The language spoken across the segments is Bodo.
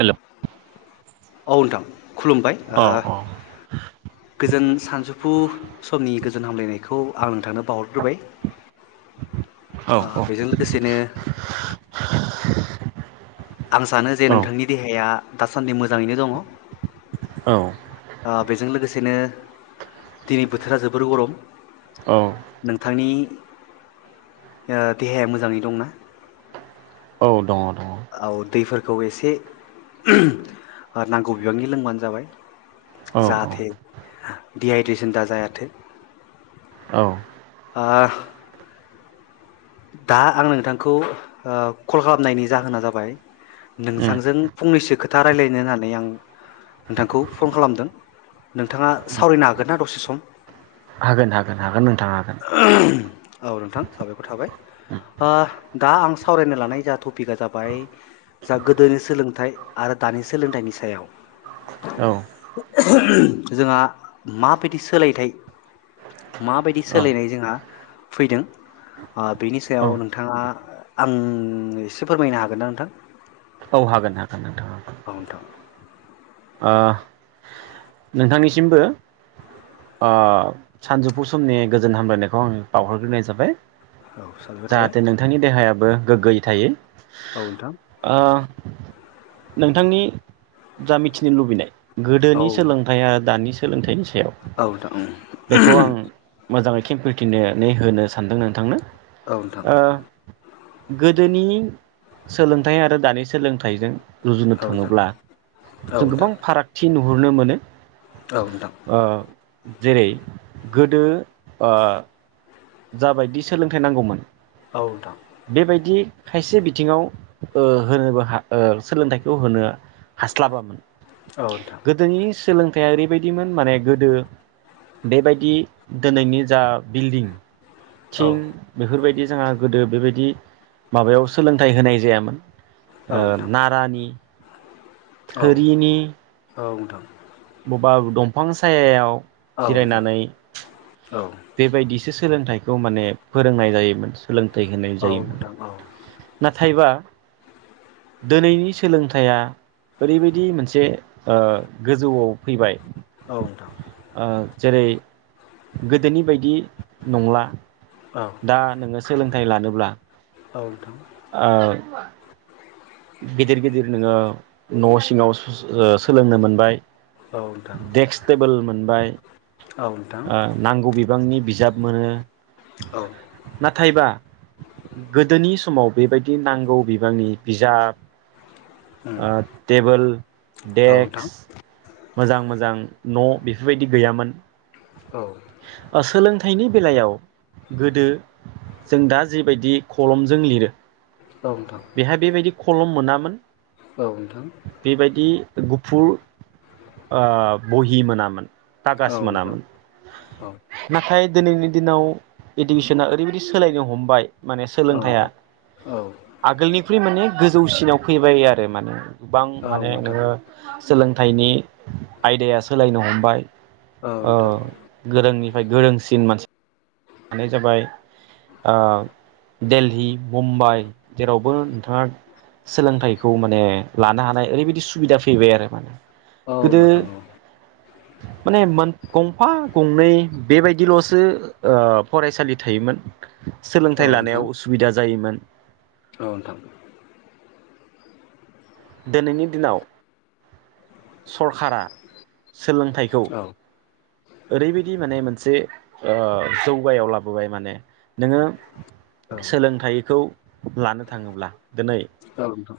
हेलौ। औ नोंथां खुलुमबाय ओ औ गोजोन सानजौफु समनि गोजोन हामलायनायखौ आं नोंथांनो बावहरग्रोबाय। ओ बेजों लोगोसेनो आं सानो जे औ नोंथांनि देहाया दासान्दि मोजाङैनो दङ। औ। ओ बेजों लोगोसे बिदिनो दिनै बोथोरा जोबोर गरम । औ। बिथांनि ओ देहाया मोजाङै दंना? औ दङ दङ औ दैफोरखौ एसे ओ नांगौ बिबांनि लोंबानो जाबाय औ जाहाथे दिहाइद्रेसन दा जायाथो। औ उम आ। दा आं नोंथांखौ ओ कल खालामनायनि जाहोना जाबाय उम नोंथांजों फंनैसो खोथा राय्लायनो होननानै आं नोंथांखौ फन खालामदों नोंथाङा सावरायनो हागोन ना दसे सम? हागोन-हागोन-हागोन नोंथां हागोन। औ नोंथां साबायखर थाबाय उम ओ दा आं सावरायनो लानाय जा टपिकआ जाबाय जा गोदोनि सोलोंथाइ आरो दानि सोलोंथाइनि सायाव औ जोंहा माबायदि सोलायथाइ माबायदि औ सोलायनाय जोंहा फैदों ओ‌ बेनि औ सायाव नोंथांङा आं एसे फोरमायनो हागोन ना नोंथां औ हागोन-हागोन नोंथांङा औ नोंथां ओ नोंथांनिसिमबो ओ सानजौफु समनि गोजोन हामलायनायखौ आं बावहरग्रोनाय जाबाय। औ साबायखर थाबाय जाहाथे नोंथांनि देहाया बो गोग्गोयो थायो। ओं नोंथां। ओ नोंथांनि जा मिथिनो लुबैनाय। गोदोनि सोलोंथाइया दानि सोलोंथाइ । औ नोंथां औ। खेमफोथिनानै होनो सानदों नोंथांनो। औ नोंथां। ओ गोदोनि सोलोंथाइ आरो दानि सोलोंथाइजों। औ रुजुनो थाङोब्ला। जों नोंथां गोबां फारागथि। नुहुरनो मोनो। औ नोंथां ओ जेरै गोदो जाबायदि सोलोंथाइ नांगौमोन। औ नोंथां बेबायदि। खायसे बिथिङाव ओ होनोबा हो सोलोंथाइखौ होनो। हास्लाबामोन गोदोनि सोलों थाइआ ओरैबायदिमोन माने गोदो बेबायदि दिनैनि जा बिल्डिं औ नोंथां औ थिं बेफोर बायदि। जोंहा गोदो बेबायदि माबायाव सोलोंथाइ होनाय जायामोन। ओ नोंथां नारानि। थोरिनि। औ नोंथां। बबेबा दंफां सायायाव जिरायनानै। औ बेबायदि एसे सोलोंथाइखौ माने फोरोंनाय जायोमोन । सोलोंथाइ होनाय औ जायोमोन नोंथां औ । नाथायबा दिनैनि सोलोंथाइया ओरैबायदि मोनसे ओ गोजौआव फैबाय । औ नोंथां । जेरै गोद दोनि बायदि नंला औ नोंथां औ नोंथां औ नोंथां औ नोंथां औ । दा नोंङो सोलोंथाइ लानोब्ला औ नोंथां । ओ गिदिर गिदिर नोंङो न' सिङाव ओ सोलोंनो मोनबाय नोंथां औ उम । देक्स, टेबोल मोनबाय । ओ नांगौ बिबांनि बिजाब मोनो । नाथायबा गोदोनि समाव बेबायदि नांगौ बिबांनि बिजाब ओ टेबोल, औ नोंथां डेक्स मोजां मोजां न' बेफोरबायदि गैयामोन औ । ओ सोलोंथ थाइनि बेलायाव गोदो जों दा जिबायदि खलमजों लिरो औ नोंथां बेहाय बेबायदि खलम मोना मोन औ नोंथां । गुफुर ओ बहि मोनामोन । औ कागाज नोंथां मोनामोन औ नाथाय दिनैनि दिनाव इडुकेसना ओरैबायदि सोलायनो हमबाय । माने औ सोलोंथाइया नोंथां औ आगोलनिख्रुइ माने गोजौसिनाव फैबाय आरो माने गोबां औ माने नोंथां नोंङो सोलोंथाइनि आयदाया सोलायनो हमबाय औ । नोंथां ओ गोरोंनि थाय गोरोंसिन मानसि मानो जाबाय ओ देलहि, मुम्बाइ जेरावबो नोंथाङा सोलोंथाइखौ माने लानो हानाय ओरैबायदि सुबिदा फैबाय आरो माने औ गोदो नोंथां औ माने मोन गंफा गंनै बेबायदिल'सो ओ फरायसालि थायोमोन। औ नोंथां औ सोलोंथाइ लानायाव उसुबिदा जायोमोन। औ नोंथां। दोनैनि दिनाव सरखारा सोलोंथाइखौ ओरैबायदि माने मोनसे ओ जौगायाव लाबोबाय माने नोङो औ सोलोंथाइखौ लानो थाङोब्ला दिनै औ नोंथां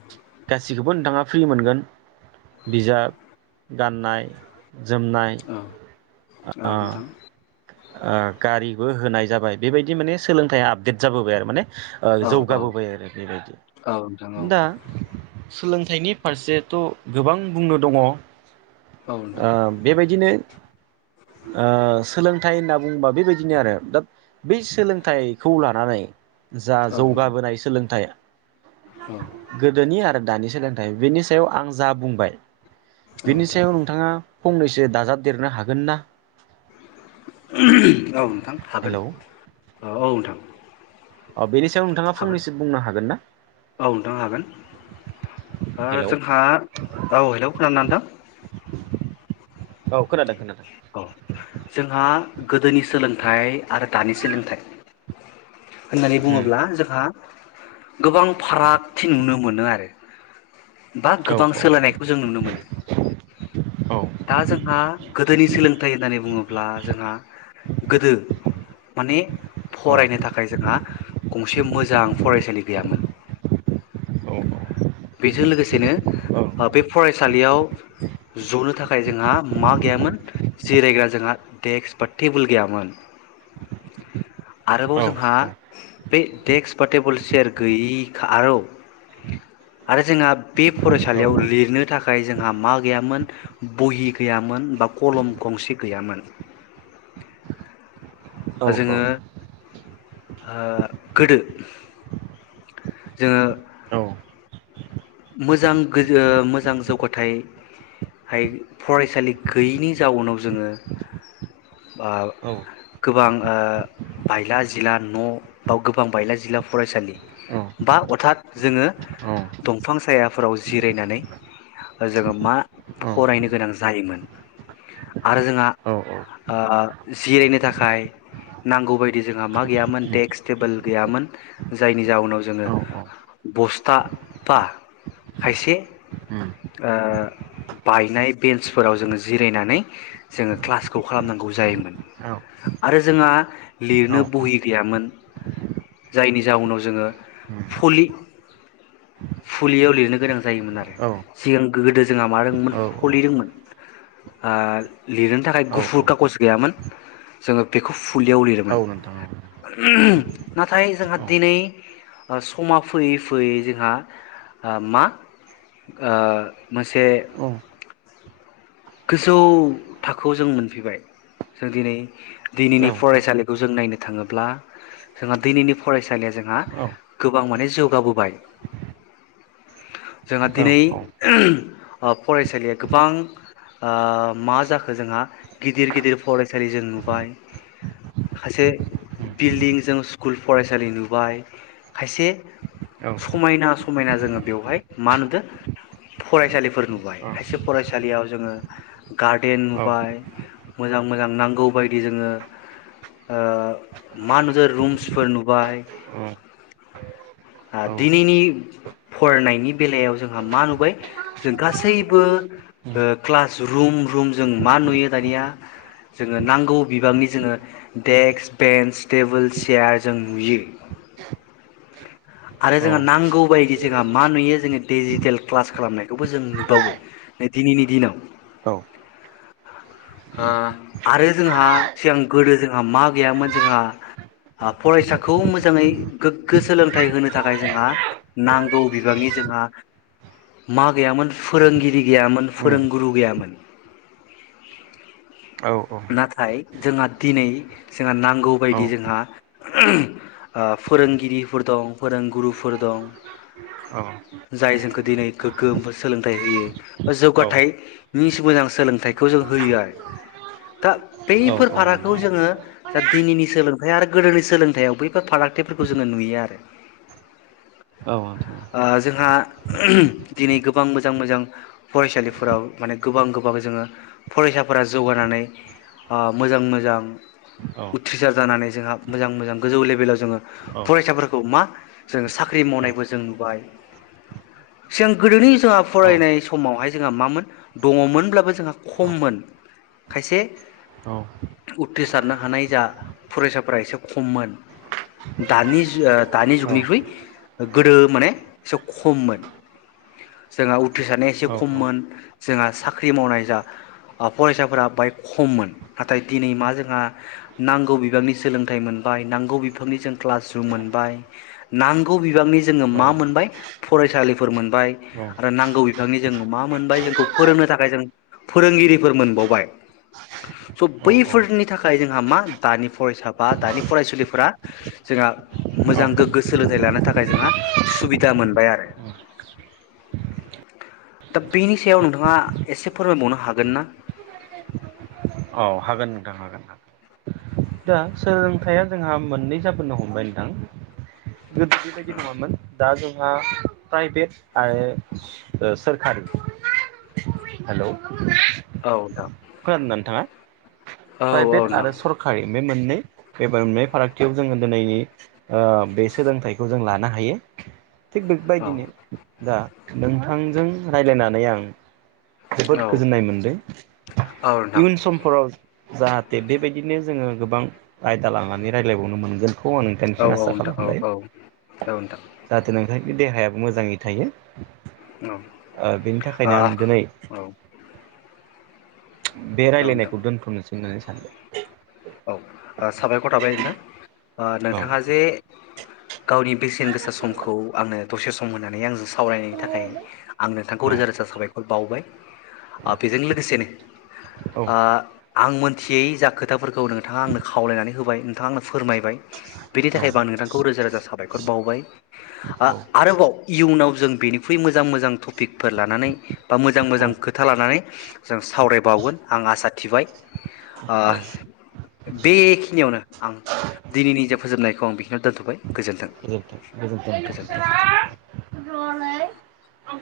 गासिखौबो नोंथाङा फ्रि मोनगोन । बिजाब गाननाय जोमनाय औ औ नोंथां आ गारिबो होनाय जाबाय बेबायदि माने सोलोंथाइया आपडेट जाबोबाय आरो माने औ औ जौगाबोबाय आरो बेबायदि औ नोंथां औ दा सोलों फिथाइनि फारसेथ' गोबां बुंनो दङ। औ नोंथां बेबायदिनो ओ सोलोंथाइ होनना बुंङोबा बेबायदिनो आरो दा बै सोलोंथाइखौ लानानै जा औ नोंथां जौगाबोनाय सोलोंथाइ औ गोदोनि आरो दानि सोलोंथाइ बेनि सायाव आं जा बुंबाय औ बेनि नोंथां सायाव नोंथाङा फंनैसो दाजाबदेरनो हागोन ना औ नोंथां हागोन हेलौ औ नोंथां ओ बेनि सायाव नोंथाङा हागोन फनैसो बुंनो हागोन ना औ नोंथां हागोन हेलौ जोंहा औ हेलौ खोना दोंना नोंथां औ खोनादों खोनादों औ जोंहा गोदोनि सोलोंथाइ आरो दानि सोलोंथाइ होननानै उम बुङोब्ला जोंहा गोबां फारागथि नुनो मोनो आरो। बा औ गोबां सोलायनायखौ जों नुनो मोनो। औ दा जोंहा गोदोनि सोलोंथाइ होननानै बुङोब्ला जोंहा गोदो माने औ फरायनो थाखाय जोंहा गंसे मोजां फरायसालि गैयामोन। औ बेजों लोगोसेनो औ बे फरायसालियाव ज'नो थाखाय जोंहा मा गैयामोन जिरायग्रा जोंहा देक्स बा टेबोल गैयामोन। आरोबाव औ जोंहा बे डेक्स बा टेबोल चेयार गैयि आरौ आरो जोंहा बे औ फरायसालियाव लिरनो थाखा थाखाय जोंहा मा गैयामोन बहि गैयामोन बा कलम गंसे गैयामोन। ओ जोङो ओ गोदो जोङो मोजां गो ओ मोजां जौगाथाय हाय फरायसालि गैयैनि जाउनाव जोङो ओ गोबां ओ बायला जिला न' बा गोबां बायला जिला फरायसालि बा अर्थात जोङो दं बिफां सायाफोराव जिरायनानै ओ जोङो मा फरायनो गोनां जायोमोन आरो जोंहा ओ जिरायनो थाखाय नांगौबायदि जोंहा मा गैयामोन डेक्स टेबोल गैयामोन जायनि जाउनाव जोङो औ औ बस्था बा खायसे उम ओ बायनाय बेन्सफोराव जोङो जिरायनानै जोङो क्लासखौ खालामनांगौ जायोमोन औ उम आरो जोंहा लिरनो औ बहि गैयामोन जायनि जाउनाव जोङो उम पलि फुलियाव लिरनो गोनां जायोमोन आरो औ सिगां गोदो जोंहा मा दोंमोन फलि दोंमोन ओ लिरनो थाखाय औ गुफुर खागज गैयामोन जोङो बेखौ फुलियाव औ लिरोमोन नोंथां औ [unintelligible] नाथाय जोंहा औ दिनै समा फैयै फैयै जोंहा ओ मा ओ मोनसे औ गोजौ थाखोआवजों मोनफैबाय जों दिनै दिनैनि औ उम फरायसालिखौ जों नायनो थाङोब्ला जोंहा दैनैनि फरायसालिया जोंहा औ गोबां माने जौगाबोबाय जोंहा औ उम दिनै [unintelligible] ओ फरायसालिया गोबां ओ मा जाखो जोंहा गिदिर गिदिर फरायसालि जों नुबाय खायसे बिल्डिं जों स्कुल फरायसालि नुबाय खायसे समायना समायना जोङो बेवहाय मा नुदों फरायसालिफोर नुबाय खायसे फरायसालियाव जोङो गारदेन उम नुबाय मोजां मोजां नांगौ बायदि जोङो ओ मानजोर रुमसफोर नुबाय ओ दिनैनि फरायनायनि बेलायाव जोंहा मा नुबाय जों गासैबो ओ क्लास रुम रुम जों मा नुयो दानिया जोङो नांगौ बिबांनि जोङो डेक्स बेन्स टेबोल चेयार जों नुयो। आरो जोंहा नांगौ बायदि जोंहा मा नुयो जोङो डिजिटेल क्लास खालामनायखौबो जों नुबावो। दिनैनि दिनाव। ओ आरो जोंहा सिगां गोदो जोंहा मा गैयामोन जोंहा फरायसाखौ मोजाङै गोग्गो सोलोंथाइ होनो थाखाय जोंहा नांगौ बिबांनि जोंहा मा गैयामोन फोरोंगिरि गैयामोन। फोरोंगुरु गैयामोन। औ औ। नाथाय जोंहा दिनै जोंहा औ नांगौबायदि जोंहा [unintelligible] ओ फोरोंगिरिफोर दं, फोरोंगुरुफोर दं औ जाय जोंखो दिनै गोग्गोम सोलोंथाइ होयो बा जौगा औ थाय निस मोजां सोलोंथाइखौ जों होयो आरो दा औ बैफोर औ फारागखौ नोंथां जोङो दा दिनैनि सोलोंथाइ आरो गोदोनि सोलोंथयाव बैफोर फारागथिफोरखौ जोङो नुयो आरो। औ। ओ जोंहा [unintelligible] दिनै गोबां मोजां मोजां फरायसालिफो फोराव माने गोबां गोबां जोङो फरायसाफोरा जौगानानै ओ मोजां मोजां औ उथ्रिसार जानानै जोंहा मोजां मोजां गोजौ लेभेलाव जोङो औ फरायसाफोरखौ मा जोङो साख्रि औ मावनायबो जों नुबाय। सिगां गोदोनि जोंहा फरायनाय समावहाय जों जोंहा मामोन दङमोनब्लाबो जोंहा खममोन खायसे उथ्रिसारनो हानाय जा फरायसाफोरा एसे खममोन दानि जों ओ दानि जुगनिख्रुइ गोदो माने एसे खममोन जोंहा उथ्रिसारनाया एसे खम खममोन जोंहा साख्रि मावनाय जा ओ फरायसाफोरा बाहाय खममोन नाथाय दिनै मा जोंहा नांगौ बिबांनि सोलोंथाइ मोनबाय नांगौ बिफांनि क्लास रुम मोनबाय नांगौ बिबांनि जोङो मा औ मोनबाय? फरायसालिफोर मोनबाय आरो नांगौ बिबांनि जों मा मोनबाय जोंखौ फोरोंनो थाखाय जों फोरोंगिरिफोर मोनबावबाय। स' औ बैफोरनि थाखाय जोंहा मा दानि फरायसा बा दानि फरायसुलिफोरा जोंहा मोजां गोग्गो सोलोंथाइ लानो थाखाय जोंहा सुबिदा मोनबाय आरो। दा बेनि सायाव नोंथाङा एसे फोरमायबावनो हागोन ना? औ हागोन नोंथां हागोन ओं। दा सोलोंथाइया जोंहा मोननै जाबोनो हमबाय नोंथां गोदो बेबायदि नङामोन दा जोंहा प्राइभेट आरो सोरखारि हेलौ। औ नोंथां खोनादों था नोंथाङा औ प्राइभेट नोंथां आरो सरकारि बे मोननै एबा बे फारागथियाव जोङो दोनैनि ओ बे सोलोंथाइखौ जों लानो हायो। थिग औ बेबायदिनो दा नोंथांजों रायलायनानै आं जोबोद औ गोजोननाय मोनदों। औ नोंथां इयुन समफोराव जाहाथे बेबायदिनो जोंङो गोबां आयदा लानानै रायज्लायबावनो मोनगोन बेखौ आं औ नोंथांनिसिम औ आसा नोंथां औ खालामबाय औ नोंथां जाहाथे नोंथांनि देहाया मोजांङै थायो औ बेनि आ थाखायनो आं दिनै औ बे औ नोंथां राय्लायनायखौ दोन्थ'नोसै नंनानै सानदों [unintelligible] औ नोंथांङा जे गावनि बेसेन गोसा समखौ आंङो दसे सम होननानै आंजों सावरायनायनि थाखाय आं नोंथांखौ रोजा रोजा साबाय बावबाय औ बेजों लोगोसेनो आ आं मोनथियै जा खोथाखौ फोरखौ नोंथाङा आंनो खावलायनानै होबाय नोंथाङा आंनो फोरमायबाय बेनि औ थाखायबो आं नोंथांखौ रोजा रोजा साबायखर बावबाय आरोबाव इयुनाव जों बेनिख्रुइ मोजां मोजां टपिकफोर लानानै बा मोजां औ मोजां खोथा लानानै जों सावरायबावगोन आं आसा थिबाय औ औ बेखिनियावनो आं दिनैनि जे फोजोबनायखौ आं बेखिनियाव दोनथ'बाय गोजोन्थों गोजोन्थों [unintelligible]